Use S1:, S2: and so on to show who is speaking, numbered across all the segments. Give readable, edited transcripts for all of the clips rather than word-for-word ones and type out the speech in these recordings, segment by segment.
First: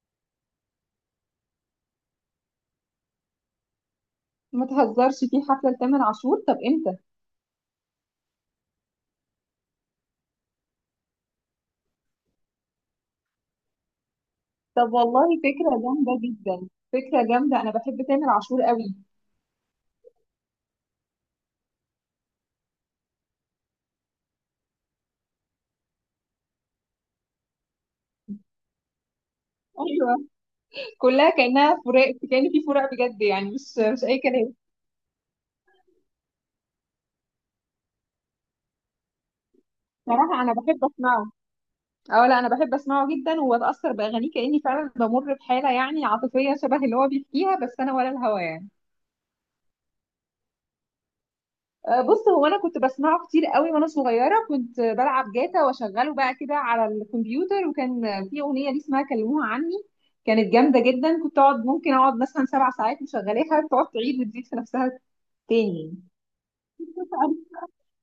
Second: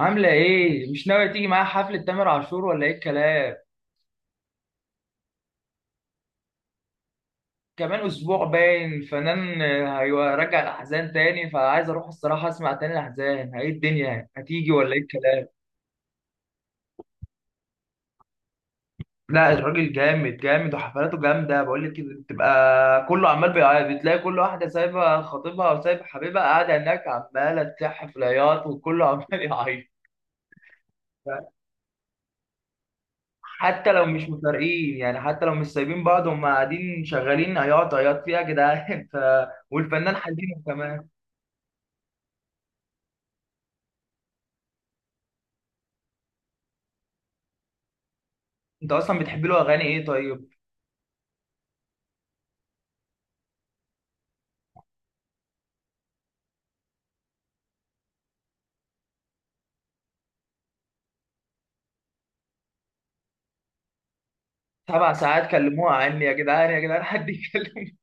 S1: عاملة إيه؟ مش ناوية تيجي معايا حفلة تامر عاشور ولا إيه الكلام؟
S2: ما تهزرش في حفلة لتامر عاشور، طب امتى؟
S1: كمان أسبوع باين الفنان هيرجع الأحزان تاني فعايز أروح الصراحة أسمع تاني الأحزان، إيه الدنيا؟ هتيجي ولا
S2: طب
S1: إيه
S2: والله
S1: الكلام؟
S2: فكرة جامدة جدا، فكرة جامدة، انا بحب تامر عاشور قوي.
S1: لا الراجل جامد جامد وحفلاته جامدة بقول لك كده بتبقى كله عمال بيعيط بتلاقي كل واحدة سايبة خطيبها وسايبة حبيبها قاعدة هناك عمالة تلح في العياط وكله عمال يعيط.
S2: ايوه. كلها كأنها فراق، كأن في فراق بجد يعني، مش
S1: حتى
S2: مش
S1: لو
S2: اي
S1: مش
S2: كلام.
S1: مفارقين يعني حتى لو مش سايبين بعض هم قاعدين شغالين عياط عياط فيها يا جدعان والفنان
S2: صراحة انا
S1: حزين
S2: بحب
S1: كمان.
S2: اسمعه. اه لا انا بحب اسمعه جدا وبتأثر بأغانيه كأني فعلا بمر بحالة يعني عاطفية شبه اللي هو بيحكيها، بس انا ولا الهوى.
S1: انت اصلا بتحب له اغاني ايه طيب؟
S2: بص هو انا كنت بسمعه كتير قوي وانا صغيره، كنت بلعب جاتا واشغله بقى كده على الكمبيوتر، وكان في اغنيه ليه اسمها كلموها عني، كانت جامده جدا. كنت اقعد ممكن اقعد مثلا 7 ساعات مشغلاها، تقعد تعيد وتزيد في نفسها.
S1: سبع ساعات كلموها
S2: تاني.
S1: عني يا جدعان يا جدعان حد يكلم.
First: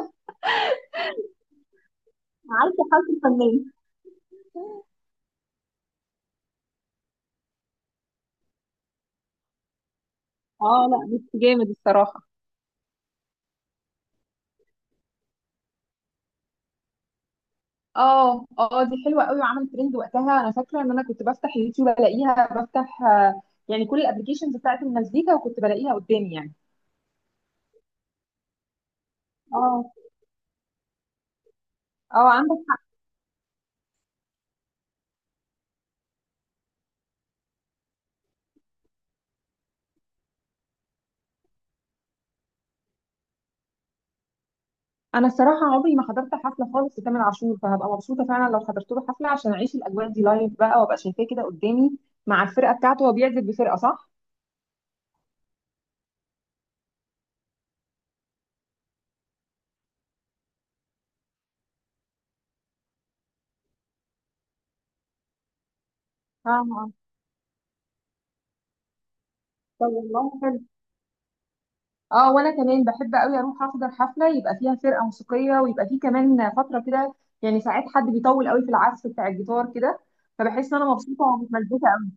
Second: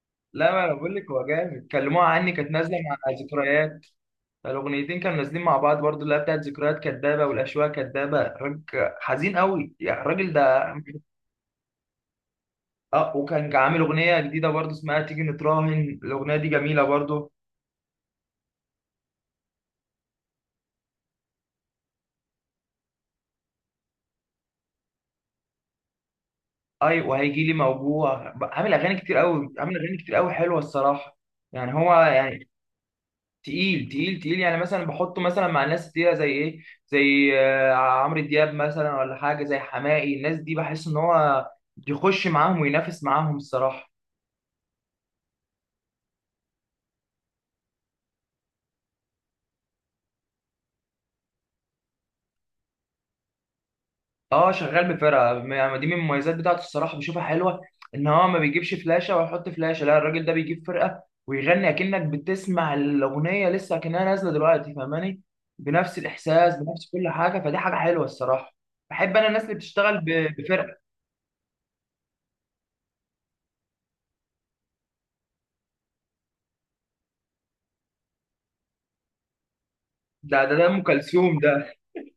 S1: لا ما انا بقول لك هو جامد، كلموها عني كانت نازله
S2: عارفه
S1: مع
S2: حالة الفنان.
S1: ذكريات، الاغنيتين كانوا نازلين مع بعض برضو اللي هي بتاعت ذكريات كدابه والاشواق كدابه، راجل حزين قوي يعني الراجل ده.
S2: اه لا بس جامد الصراحه.
S1: اه وكان عامل اغنيه جديده برضو اسمها تيجي نتراهن، الاغنيه دي جميله برضو.
S2: اه اه دي حلوه قوي وعملت ترند وقتها، انا فاكره ان انا كنت بفتح اليوتيوب الاقيها، بفتح يعني كل الابلكيشنز بتاعت المزيكا وكنت بلاقيها قدامي يعني.
S1: اي وهيجي لي موجوع بقى، عامل اغاني كتير قوي، عامل
S2: اه
S1: اغاني كتير قوي حلوه الصراحه. يعني هو
S2: اه
S1: يعني
S2: عندك.
S1: تقيل تقيل تقيل، يعني مثلا بحطه مثلا مع ناس تقيله زي ايه، زي عمرو دياب مثلا ولا حاجه زي حماقي، الناس دي بحس ان هو يخش معاهم وينافس معاهم الصراحه.
S2: انا الصراحه عمري ما حضرت حفله خالص لتامر عاشور، فهبقى مبسوطه فعلا لو حضرت له حفله عشان اعيش الاجواء دي لايف بقى وابقى شايفاه كده قدامي مع الفرقه بتاعته. هو بيعزف بفرقه صح؟
S1: اه شغال بفرقه، يعني دي من المميزات بتاعته الصراحه، بشوفها حلوه ان هو ما بيجيبش فلاشه ويحط فلاشه، لا الراجل ده بيجيب فرقه ويغني اكنك بتسمع الاغنيه لسه اكنها نازله دلوقتي، فاهماني؟ بنفس
S2: اه.
S1: الاحساس بنفس
S2: آه.
S1: كل حاجه، فدي حاجه حلوه الصراحه. بحب انا الناس اللي
S2: طب
S1: بتشتغل
S2: والله حلو.
S1: بفرقه.
S2: اه وانا كمان بحب قوي اروح احضر حفله يبقى فيها فرقه موسيقيه، ويبقى فيه كمان فتره كده، يعني ساعات حد بيطول قوي في العزف بتاع الجيتار كده،
S1: ده
S2: فبحس
S1: ام
S2: ان انا مبسوطه
S1: كلثوم ده،
S2: ومتمزجه قوي.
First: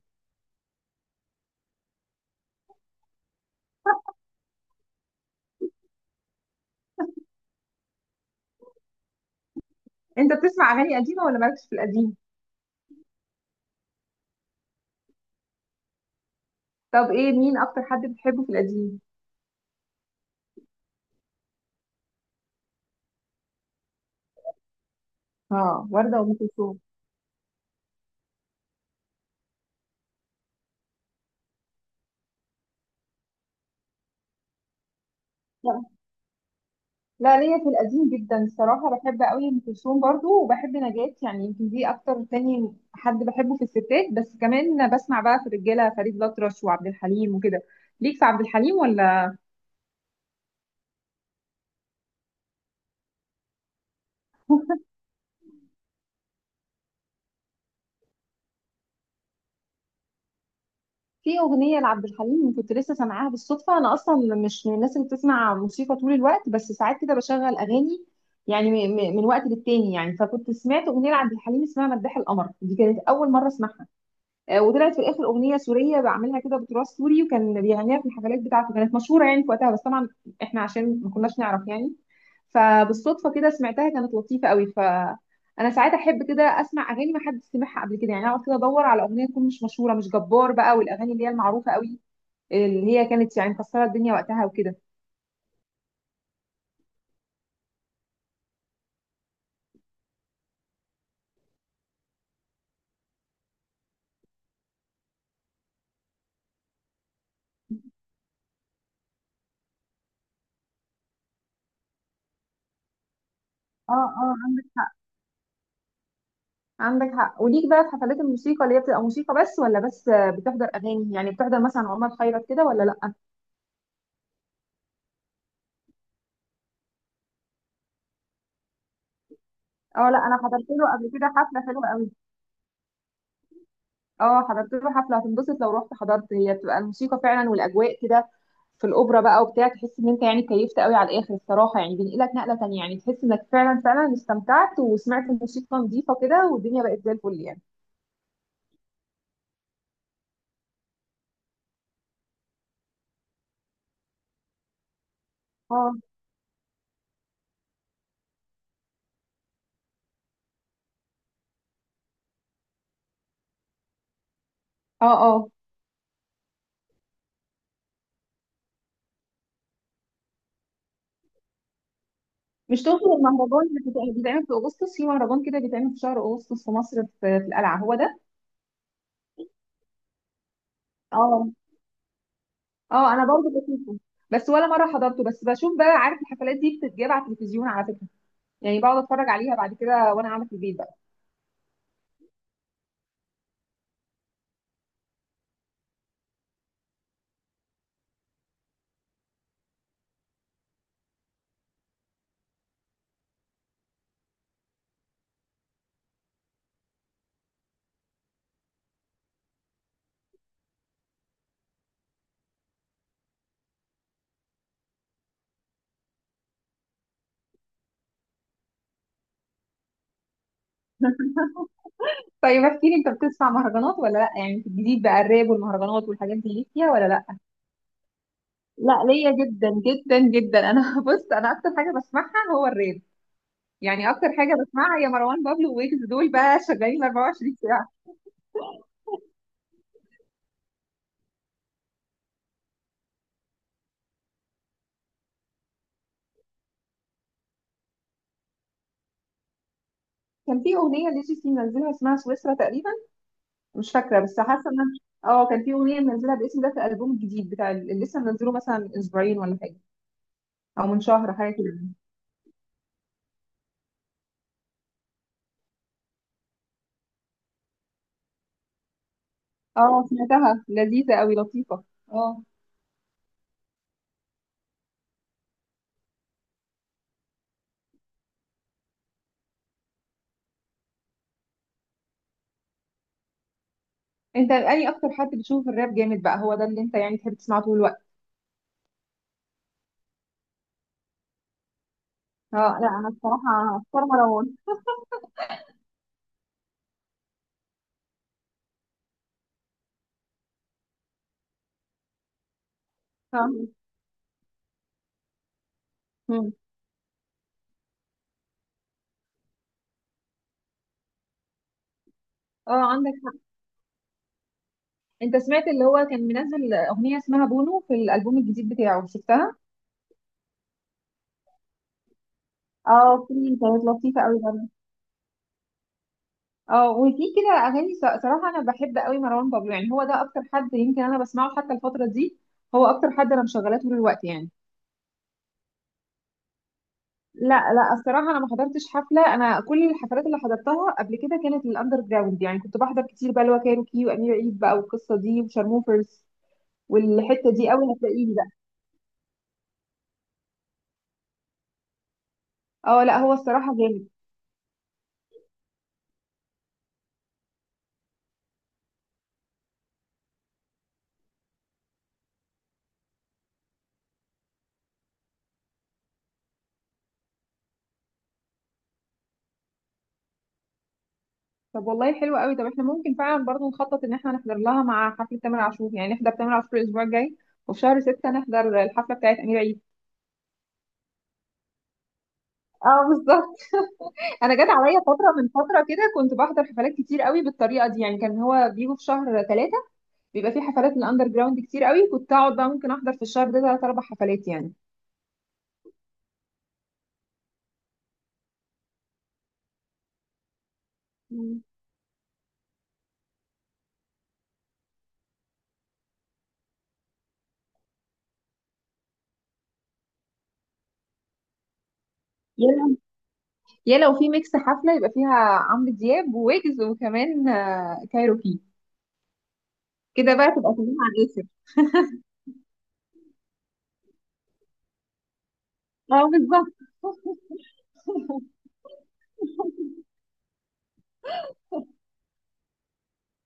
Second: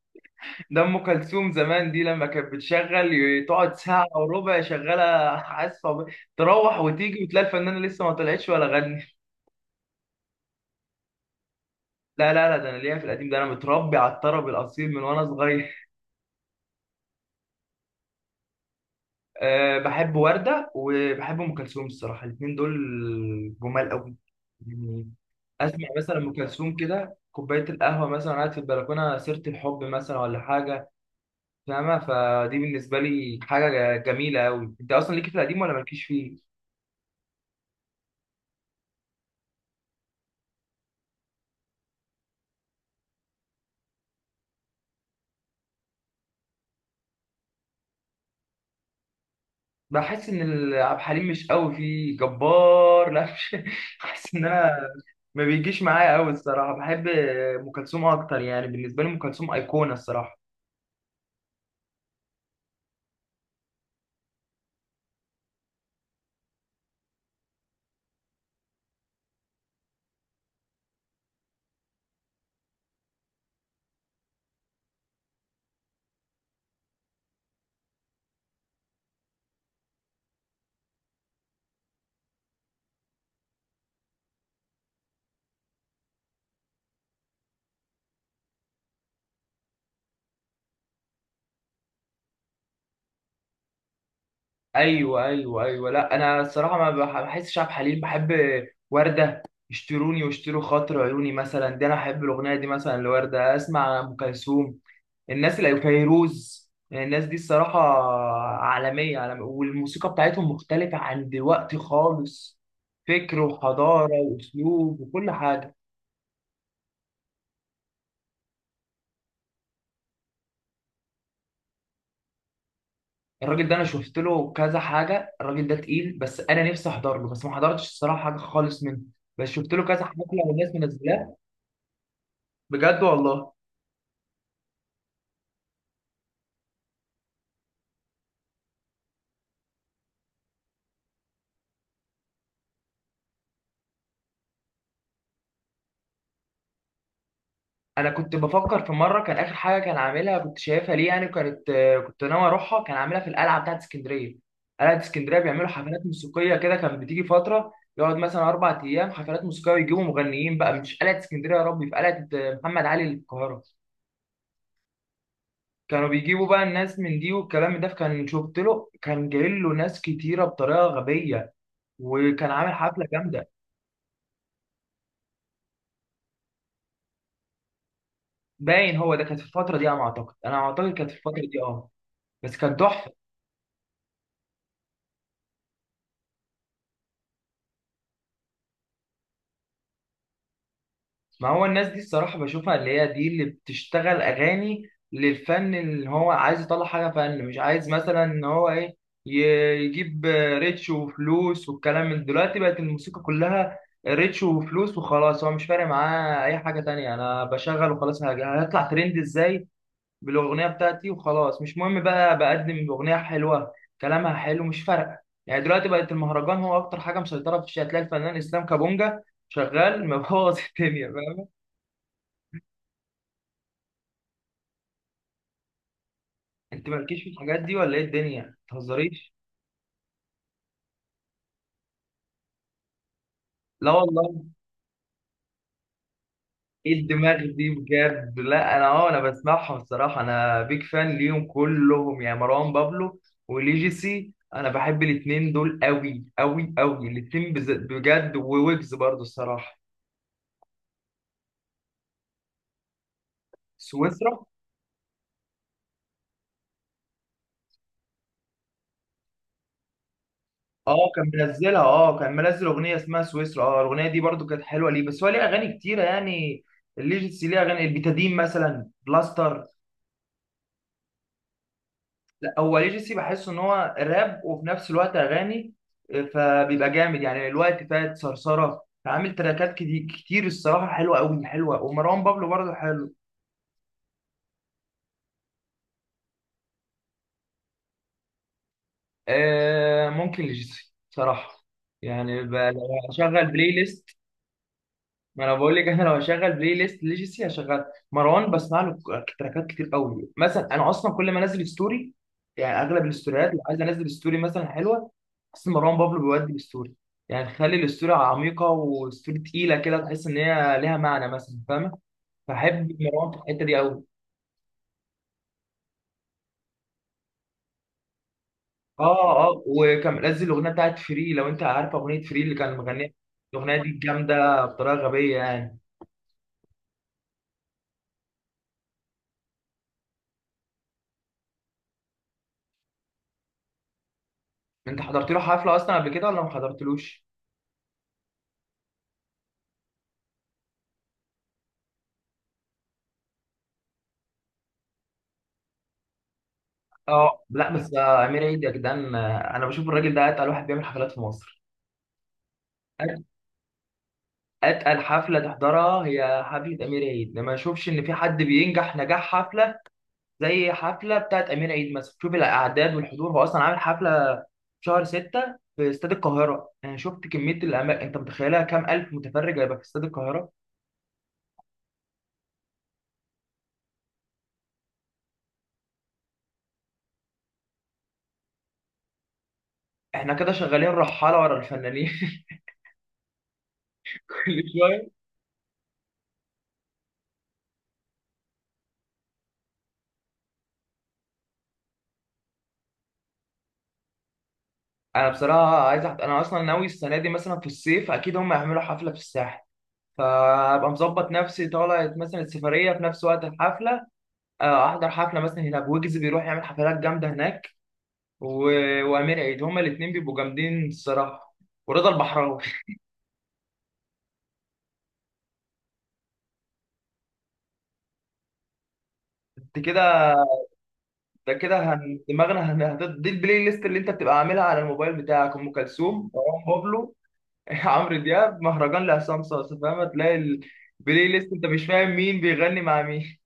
S1: ده ام كلثوم زمان دي لما كانت بتشغل تقعد ساعه وربع شغاله عازفه، تروح وتيجي وتلاقي الفنانه لسه ما طلعتش ولا غنت.
S2: انت بتسمع اغاني قديمه ولا مالكش في القديم؟
S1: لا ده انا ليا في القديم، ده انا متربي على الطرب الاصيل من وانا صغير.
S2: طب ايه مين اكتر حد بتحبه في القديم؟
S1: أه بحب ورده وبحب ام كلثوم الصراحه، الاثنين دول جمال قوي يعني.
S2: اه
S1: اسمع مثلا
S2: ورده وام
S1: ام كلثوم
S2: كلثوم.
S1: كده، كوبايه القهوه مثلا قاعد في البلكونه، سيره الحب مثلا ولا حاجه، فاهمه؟ فدي بالنسبه لي حاجه جميله قوي. انت اصلا ليكي في القديم ولا مالكيش فيه؟
S2: لا ليا في القديم جدا الصراحة، بحب قوي ام كلثوم برضو وبحب نجاة، يعني يمكن دي اكتر تاني حد بحبه في الستات، بس كمان بسمع بقى في الرجالة فريد الأطرش وعبد الحليم وكده. ليك في عبد الحليم ولا؟
S1: بحس ان عبد الحليم مش قوي فيه جبار، لا مش بحس ان انا ما بيجيش معايا قوي الصراحه، بحب ام كلثوم اكتر، يعني بالنسبه لي ام كلثوم ايقونه الصراحه.
S2: في أغنية لعبد الحليم كنت لسه سامعاها بالصدفة، أنا أصلا مش من الناس اللي بتسمع موسيقى طول الوقت، بس ساعات كده بشغل أغاني يعني من وقت للتاني يعني، فكنت سمعت أغنية لعبد الحليم اسمها مداح القمر، دي كانت أول مرة أسمعها. وطلعت في الاخر اغنيه سوريه، بعملها كده بتراث سوري، وكان بيغنيها في الحفلات بتاعته، كانت مشهوره يعني في وقتها، بس طبعا احنا عشان ما كناش نعرف يعني. فبالصدفه كده سمعتها، كانت لطيفه قوي، فانا ساعات احب كده اسمع اغاني ما حد سمعها قبل كده، يعني اقعد كده ادور على اغنيه تكون مش مشهوره، مش جبار بقى والاغاني اللي هي المعروفه قوي اللي هي كانت يعني مكسره الدنيا وقتها وكده.
S1: ايوه ايوه ايوه، لا انا الصراحه ما بحسش عبد الحليم، بحب ورده. اشتروني واشتروا خاطر عيوني مثلا، دي انا احب الاغنيه دي مثلا لورده، اسمع ام كلثوم، الناس اللي فيروز، الناس دي الصراحة عالمية عالمية، والموسيقى بتاعتهم مختلفة عن دلوقتي خالص، فكر
S2: اه
S1: وحضارة
S2: اه عندك حق.
S1: وأسلوب وكل حاجة.
S2: عندك حق. وليك بقى في حفلات الموسيقى اللي هي بتبقى موسيقى بس، ولا بس بتحضر اغاني، يعني بتحضر مثلا عمر خيرت كده، ولا لا؟
S1: الراجل ده أنا شفت له كذا حاجة، الراجل ده تقيل، بس أنا نفسي أحضر له بس ما حضرتش الصراحة حاجة خالص منه، بس شفت له كذا
S2: اه لا
S1: حفلة
S2: انا حضرت
S1: والناس
S2: له قبل كده
S1: منزلاه.
S2: حفله حلوه قوي.
S1: بجد والله؟
S2: اه حضرت له حفله. هتنبسط لو رحت حضرت، هي بتبقى الموسيقى فعلا والاجواء كده في الاوبرا بقى وبتاع، تحس ان انت يعني كيفت قوي على الاخر الصراحه، يعني بينقلك نقله تانية، يعني تحس انك فعلا فعلا استمتعت وسمعت الموسيقى نظيفه كده، والدنيا بقت زي الفل يعني.
S1: انا كنت بفكر في مره كان اخر حاجه كان عاملها كنت شايفها، ليه يعني كانت، كنت ناوي اروحها، كان عاملها في القلعه بتاعت اسكندريه، قلعه اسكندريه بيعملوا
S2: اه
S1: حفلات موسيقيه كده، كانت بتيجي فتره يقعد مثلا اربع ايام حفلات موسيقيه ويجيبوا مغنيين بقى. مش قلعه اسكندريه يا ربي، في قلعه محمد علي اللي في القاهره،
S2: اه اه.
S1: كانوا بيجيبوا بقى الناس من دي والكلام ده. كان شفت له كان جاي له ناس كتيره بطريقه غبيه، وكان عامل
S2: مش تقصد
S1: حفله جامده.
S2: المهرجان اللي بيتعمل في اغسطس؟ في مهرجان كده بيتعمل في شهر اغسطس في مصر في, في القلعه، هو ده؟
S1: باين هو ده، كانت في الفتره دي، انا اعتقد كانت في الفتره
S2: اه.
S1: دي اه، بس كان تحفه.
S2: اه انا برضه بشوفه، بس ولا مره حضرته، بس بشوف بقى. عارف الحفلات دي بتتجاب على التلفزيون على فكره، يعني بقعد اتفرج عليها بعد كده وانا قاعده في البيت بقى.
S1: ما هو الناس دي الصراحة بشوفها، اللي هي دي اللي بتشتغل أغاني للفن، اللي هو عايز يطلع حاجة فن، مش عايز مثلا إن هو إيه يجيب ريتش وفلوس والكلام، من دلوقتي بقت الموسيقى كلها ريتش وفلوس وخلاص، هو مش فارق معاه أي حاجة تانية، أنا بشغل وخلاص، هطلع ترند إزاي بالأغنية بتاعتي وخلاص، مش مهم بقى بقدم أغنية حلوة كلامها حلو، مش فارقة يعني. دلوقتي بقت المهرجان هو أكتر حاجة مسيطرة في الشارع، هتلاقي الفنان إسلام كابونجا شغال مبوظ الدنيا.
S2: طيب احكي لي، انت بتسمع مهرجانات ولا لا؟ يعني في الجديد بقى، الراب والمهرجانات والحاجات دي ليك
S1: انت
S2: فيها ولا
S1: مالكيش
S2: لا؟
S1: في الحاجات دي ولا ايه الدنيا، ما
S2: لا ليا
S1: تهزريش.
S2: جدا جدا جدا انا، بص انا اكتر حاجه بسمعها هو الراب،
S1: لا
S2: يعني اكتر
S1: والله،
S2: حاجه بسمعها هي مروان بابلو ويجز، دول بقى
S1: ايه
S2: شغالين
S1: الدماغ
S2: 24
S1: دي
S2: ساعه.
S1: بجد؟ لا انا اه انا بسمعهم الصراحه، انا بيج فان ليهم كلهم، يعني مروان بابلو وليجيسي انا بحب الاتنين دول قوي قوي قوي، الاتنين بجد، وويجز برضو الصراحه.
S2: كان في اغنيه لجي سي منزلها اسمها سويسرا تقريبا، مش فاكره
S1: سويسرا؟
S2: بس حاسه ان اه كان في اغنيه منزلها بالاسم ده في الالبوم الجديد بتاع اللي لسه منزله مثلا من اسبوعين ولا حاجه، او
S1: اه
S2: من
S1: كان
S2: شهر حاجه
S1: منزلها،
S2: كده.
S1: اه كان منزل اغنيه اسمها سويسرا، اه الاغنيه دي برضو كانت حلوه، ليه بس هو ليه اغاني كتيره يعني، الليجيسي ليه اغاني البيتادين مثلا بلاستر.
S2: اه سمعتها لذيذه قوي، لطيفه. اه.
S1: لا هو ليجاسي بحس ان هو راب وفي نفس الوقت اغاني، فبيبقى جامد يعني، الوقت فات صرصره عامل تراكات كتير كتير الصراحه، حلوه قوي حلوه، ومروان بابلو برضه حلو.
S2: انت اني اكتر حد بتشوف الراب جامد بقى، هو ده اللي انت يعني تحب تسمعه طول الوقت؟
S1: آه ممكن ليجاسي صراحه، يعني
S2: اه
S1: لو
S2: لا انا
S1: هشغل بلاي
S2: الصراحه اختار
S1: ليست،
S2: مروان.
S1: ما انا بقول لك احنا لو هشغل بلاي ليست ليجاسي هشغل، مروان بسمع له تراكات كتير قوي. مثلا انا اصلا كل ما انزل ستوري، يعني اغلب الستوريات اللي
S2: اه.
S1: عايز انزل ستوري مثلا حلوه، بس مروان بابلو
S2: مم.
S1: بيودي الستوري، يعني خلي الستوري عميقه وستوري تقيله كده، تحس ان هي ليها معنى مثلا، فاهمه؟
S2: اه
S1: فحب
S2: عندك
S1: مروان في
S2: حق.
S1: الحته دي قوي.
S2: انت سمعت اللي هو كان منزل اغنيه اسمها بونو في الالبوم الجديد بتاعه؟
S1: اه
S2: شفتها؟
S1: اه وكان منزل الاغنيه بتاعت فري، لو انت عارف اغنيه فري اللي كان مغنيها،
S2: اه في
S1: الاغنيه
S2: كانت
S1: دي
S2: لطيفه قوي
S1: جامده
S2: برضه.
S1: بطريقه غبيه يعني.
S2: اه وفي كده اغاني صراحه انا بحب قوي مروان بابلو، يعني هو ده اكتر حد يمكن انا بسمعه حتى الفتره دي، هو اكتر حد انا مشغلاه طول الوقت يعني.
S1: انت حضرت له حفله اصلا قبل كده ولا ما حضرتلوش؟
S2: لا لا الصراحه انا ما حضرتش حفله، انا كل الحفلات اللي حضرتها قبل كده كانت للاندر جراوند، يعني كنت بحضر كتير بقى اللي هو كايروكي وامير عيد بقى والقصه دي وشارموفرز،
S1: اه
S2: والحته
S1: لا
S2: دي
S1: بس
S2: قوي هتلاقيني
S1: امير
S2: بقى.
S1: عيد يا جدعان، انا بشوف الراجل ده اتقل واحد بيعمل حفلات في مصر.
S2: اه لا
S1: أت-
S2: هو الصراحه جامد.
S1: اتقل حفله تحضرها هي حفله امير عيد، ما اشوفش ان في حد بينجح نجاح حفله زي حفله بتاعت امير عيد مثلا، شوف الاعداد والحضور، هو اصلا عامل حفله في شهر 6 في استاد القاهره، انا شفت كميه الاماكن، انت متخيلها كام الف متفرج هيبقى في استاد القاهره؟
S2: طب والله حلو قوي. طب احنا ممكن فعلا برضه نخطط ان احنا نحضر لها مع حفله تامر عاشور، يعني نحضر تامر عاشور الاسبوع الجاي وفي شهر 6 نحضر الحفله بتاعت امير عيد.
S1: احنا كده شغالين رحاله ورا الفنانين.
S2: اه بالظبط. انا
S1: كل
S2: جت عليا
S1: شويه.
S2: فتره من فتره كده كنت بحضر حفلات كتير قوي بالطريقه دي، يعني كان هو بيجوا في شهر 3 بيبقى في حفلات الاندر جراوند كتير قوي، كنت اقعد بقى ممكن احضر في الشهر ده 3 4 حفلات يعني.
S1: انا بصراحه عايز أحضر. انا اصلا ناوي السنه دي مثلا في الصيف اكيد هم هيعملوا حفله في الساحل، فابقى مظبط
S2: مم.
S1: نفسي طالع مثلا السفريه في نفس وقت الحفله، احضر حفله مثلا هنا، بويجز بيروح يعمل حفلات جامده هناك و... وامير عيد، هما الاثنين بيبقوا جامدين الصراحه، ورضا البحراوي.
S2: يا لو، يا لو في ميكس حفله يبقى فيها عمرو دياب وويجز وكمان كايروكي،
S1: انت كده،
S2: كده بقى تبقى كلها على الاخر.
S1: ده كده هن... دماغنا هن... هت- دي البلاي ليست اللي انت بتبقى عاملها على الموبايل بتاعك، ام
S2: اه
S1: كلثوم مروان
S2: بالظبط.
S1: بابلو عمرو دياب مهرجان لعصام صاصا، فاهم؟ تلاقي البلاي ليست انت مش فاهم مين بيغني مع مين.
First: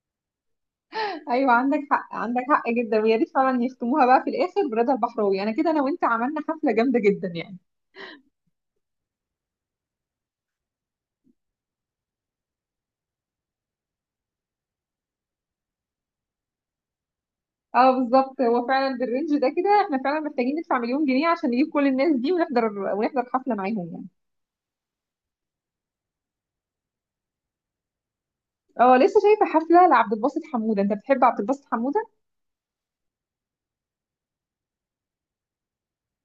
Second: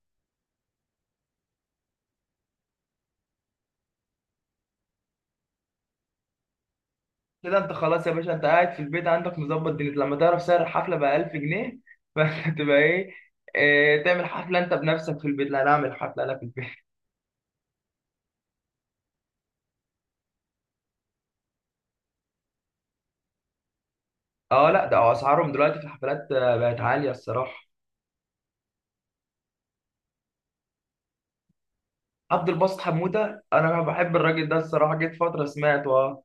S2: ايويا عندك حق، عندك حق جدا. ويا ريت فعلا يختموها بقى في الاخر برضا البحراوي، انا كده انا وانت عملنا حفله جامده جدا
S1: كده
S2: يعني.
S1: انت خلاص يا باشا، انت قاعد في البيت عندك مظبط دنيتك، لما تعرف سعر الحفله ب 1000 جنيه فانت تبقى ايه؟ اه تعمل حفله انت بنفسك في البيت، لا انا اعمل حفله انا في البيت.
S2: اه بالظبط. هو فعلا بالرينج ده كده احنا فعلا محتاجين ندفع مليون جنيه عشان نجيب كل الناس دي ونحضر ونحضر حفله معاهم يعني.
S1: اه لا ده اسعارهم دلوقتي في الحفلات بقت عاليه الصراحه.
S2: اه لسه شايفه حفله لعبد الباسط حموده. انت بتحب عبد الباسط حموده؟
S1: عبد الباسط حموده انا بحب الراجل ده الصراحه، جيت فتره سمعت اه.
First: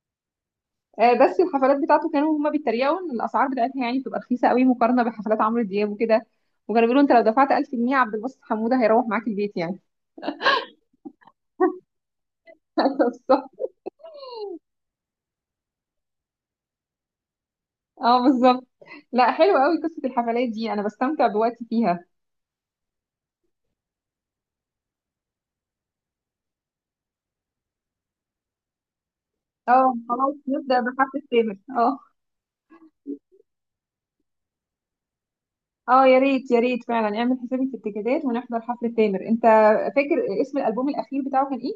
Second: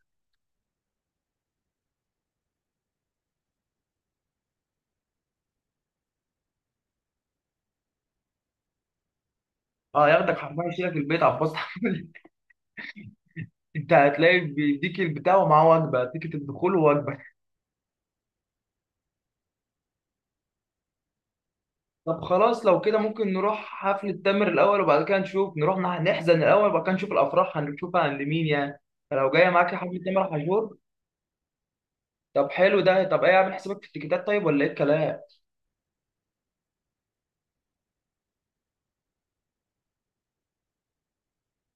S2: بس الحفلات بتاعته كانوا هما بيتريقوا ان الاسعار بتاعتها يعني بتبقى رخيصه قوي مقارنه بحفلات عمرو دياب وكده، وكانوا بيقولوا انت لو دفعت 1000 جنيه عبد الباسط حموده هيروح معاك البيت يعني.
S1: اه ياخدك حفله يشيلك البيت عبد الباسط حموده.
S2: أيوة بالظبط.
S1: انت هتلاقي بيديك البتاع ومعاه وجبه، تيكت الدخول ووجبه.
S2: اه بالظبط. لا حلوه قوي قصه الحفلات دي، انا بستمتع بوقتي فيها.
S1: طب خلاص لو كده ممكن نروح حفلة تامر الأول وبعد كده نشوف، نروح نحزن الأول وبعد كده نشوف الأفراح هنشوفها عند مين يعني، فلو جاية معاك
S2: اه
S1: حفلة تامر
S2: خلاص
S1: حجور.
S2: نبدا بحفله تامر. اه.
S1: طب حلو ده، طب إيه عامل حسابك في التيكيتات طيب ولا إيه الكلام؟
S2: اه يا ريت، يا ريت فعلا اعمل حسابي في التيكيتات ونحضر حفله تامر. انت فاكر اسم الالبوم الاخير بتاعه كان ايه؟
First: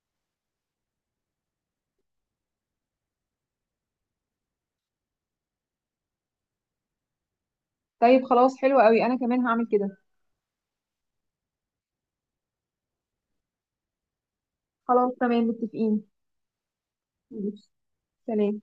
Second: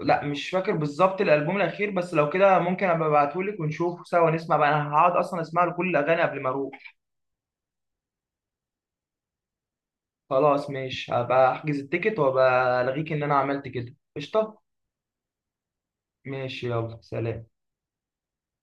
S1: لا مش فاكر بالظبط الألبوم الأخير، بس لو كده ممكن أبقى أبعتهولك ونشوف سوا نسمع بقى، أنا هقعد أصلا أسمع له كل الأغاني قبل ما أروح.
S2: طيب خلاص حلو قوي، انا كمان هعمل كده.
S1: خلاص ماشي هبقى أحجز التيكت وأبقى ألغيك إن أنا عملت كده قشطة؟
S2: خلاص تمام متفقين.
S1: ماشي يلا سلام.
S2: ماشي. سلام.